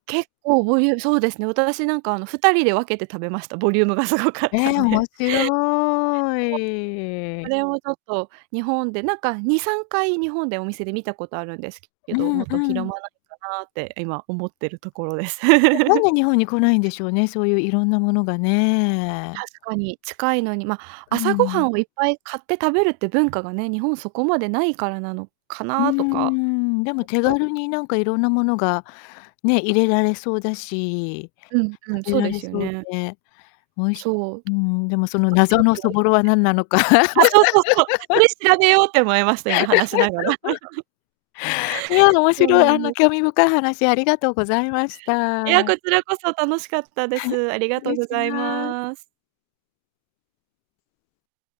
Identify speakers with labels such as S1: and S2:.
S1: 結構ボリュそうですね、私なんか、あの、2人で分けて食べました。ボリュームがすごかっ
S2: え
S1: たん
S2: え、面
S1: で。
S2: 白
S1: そそ
S2: い。
S1: れをちょっと日本で、なんか、2、3回、日本でお店で見たことあるんですけけ
S2: う
S1: ど、も
S2: ん
S1: っと、
S2: う
S1: 広
S2: ん。
S1: まないかなって今思ってるところです。
S2: もう、なん で日本に来ないんでしょうね、そういう色んなものがね。
S1: 確かに、近いのに、ま、
S2: う
S1: 朝ごは
S2: ん。
S1: んをいっぱい、買って食べるって文化がね、日本そこまでないからなのか
S2: うー
S1: なとか
S2: ん、でも
S1: 思っ
S2: 手
S1: たり、
S2: 軽
S1: い
S2: になんか色んなものが、ね、入れられそうだし、
S1: うん、うん、
S2: 食べ
S1: そう
S2: ら
S1: で
S2: れ
S1: すよ
S2: そう
S1: ね。
S2: で、おいし
S1: そう。
S2: うーん、でもその
S1: 作って
S2: 謎
S1: み
S2: の
S1: て
S2: そ
S1: もいい
S2: ぼ
S1: な
S2: ろ
S1: って。
S2: はなんなのか。
S1: あ、そうそうそう。そ れ調べようって思いました、今話しながら。
S2: いや、あの、面
S1: そう
S2: 白い、
S1: な
S2: あ
S1: ん
S2: の、
S1: です。
S2: 興味深い話ありがとうございまし
S1: いや、
S2: た。
S1: こちらこそ楽しかったです。ありがと
S2: 礼
S1: ご
S2: し
S1: ざい
S2: ま
S1: ます。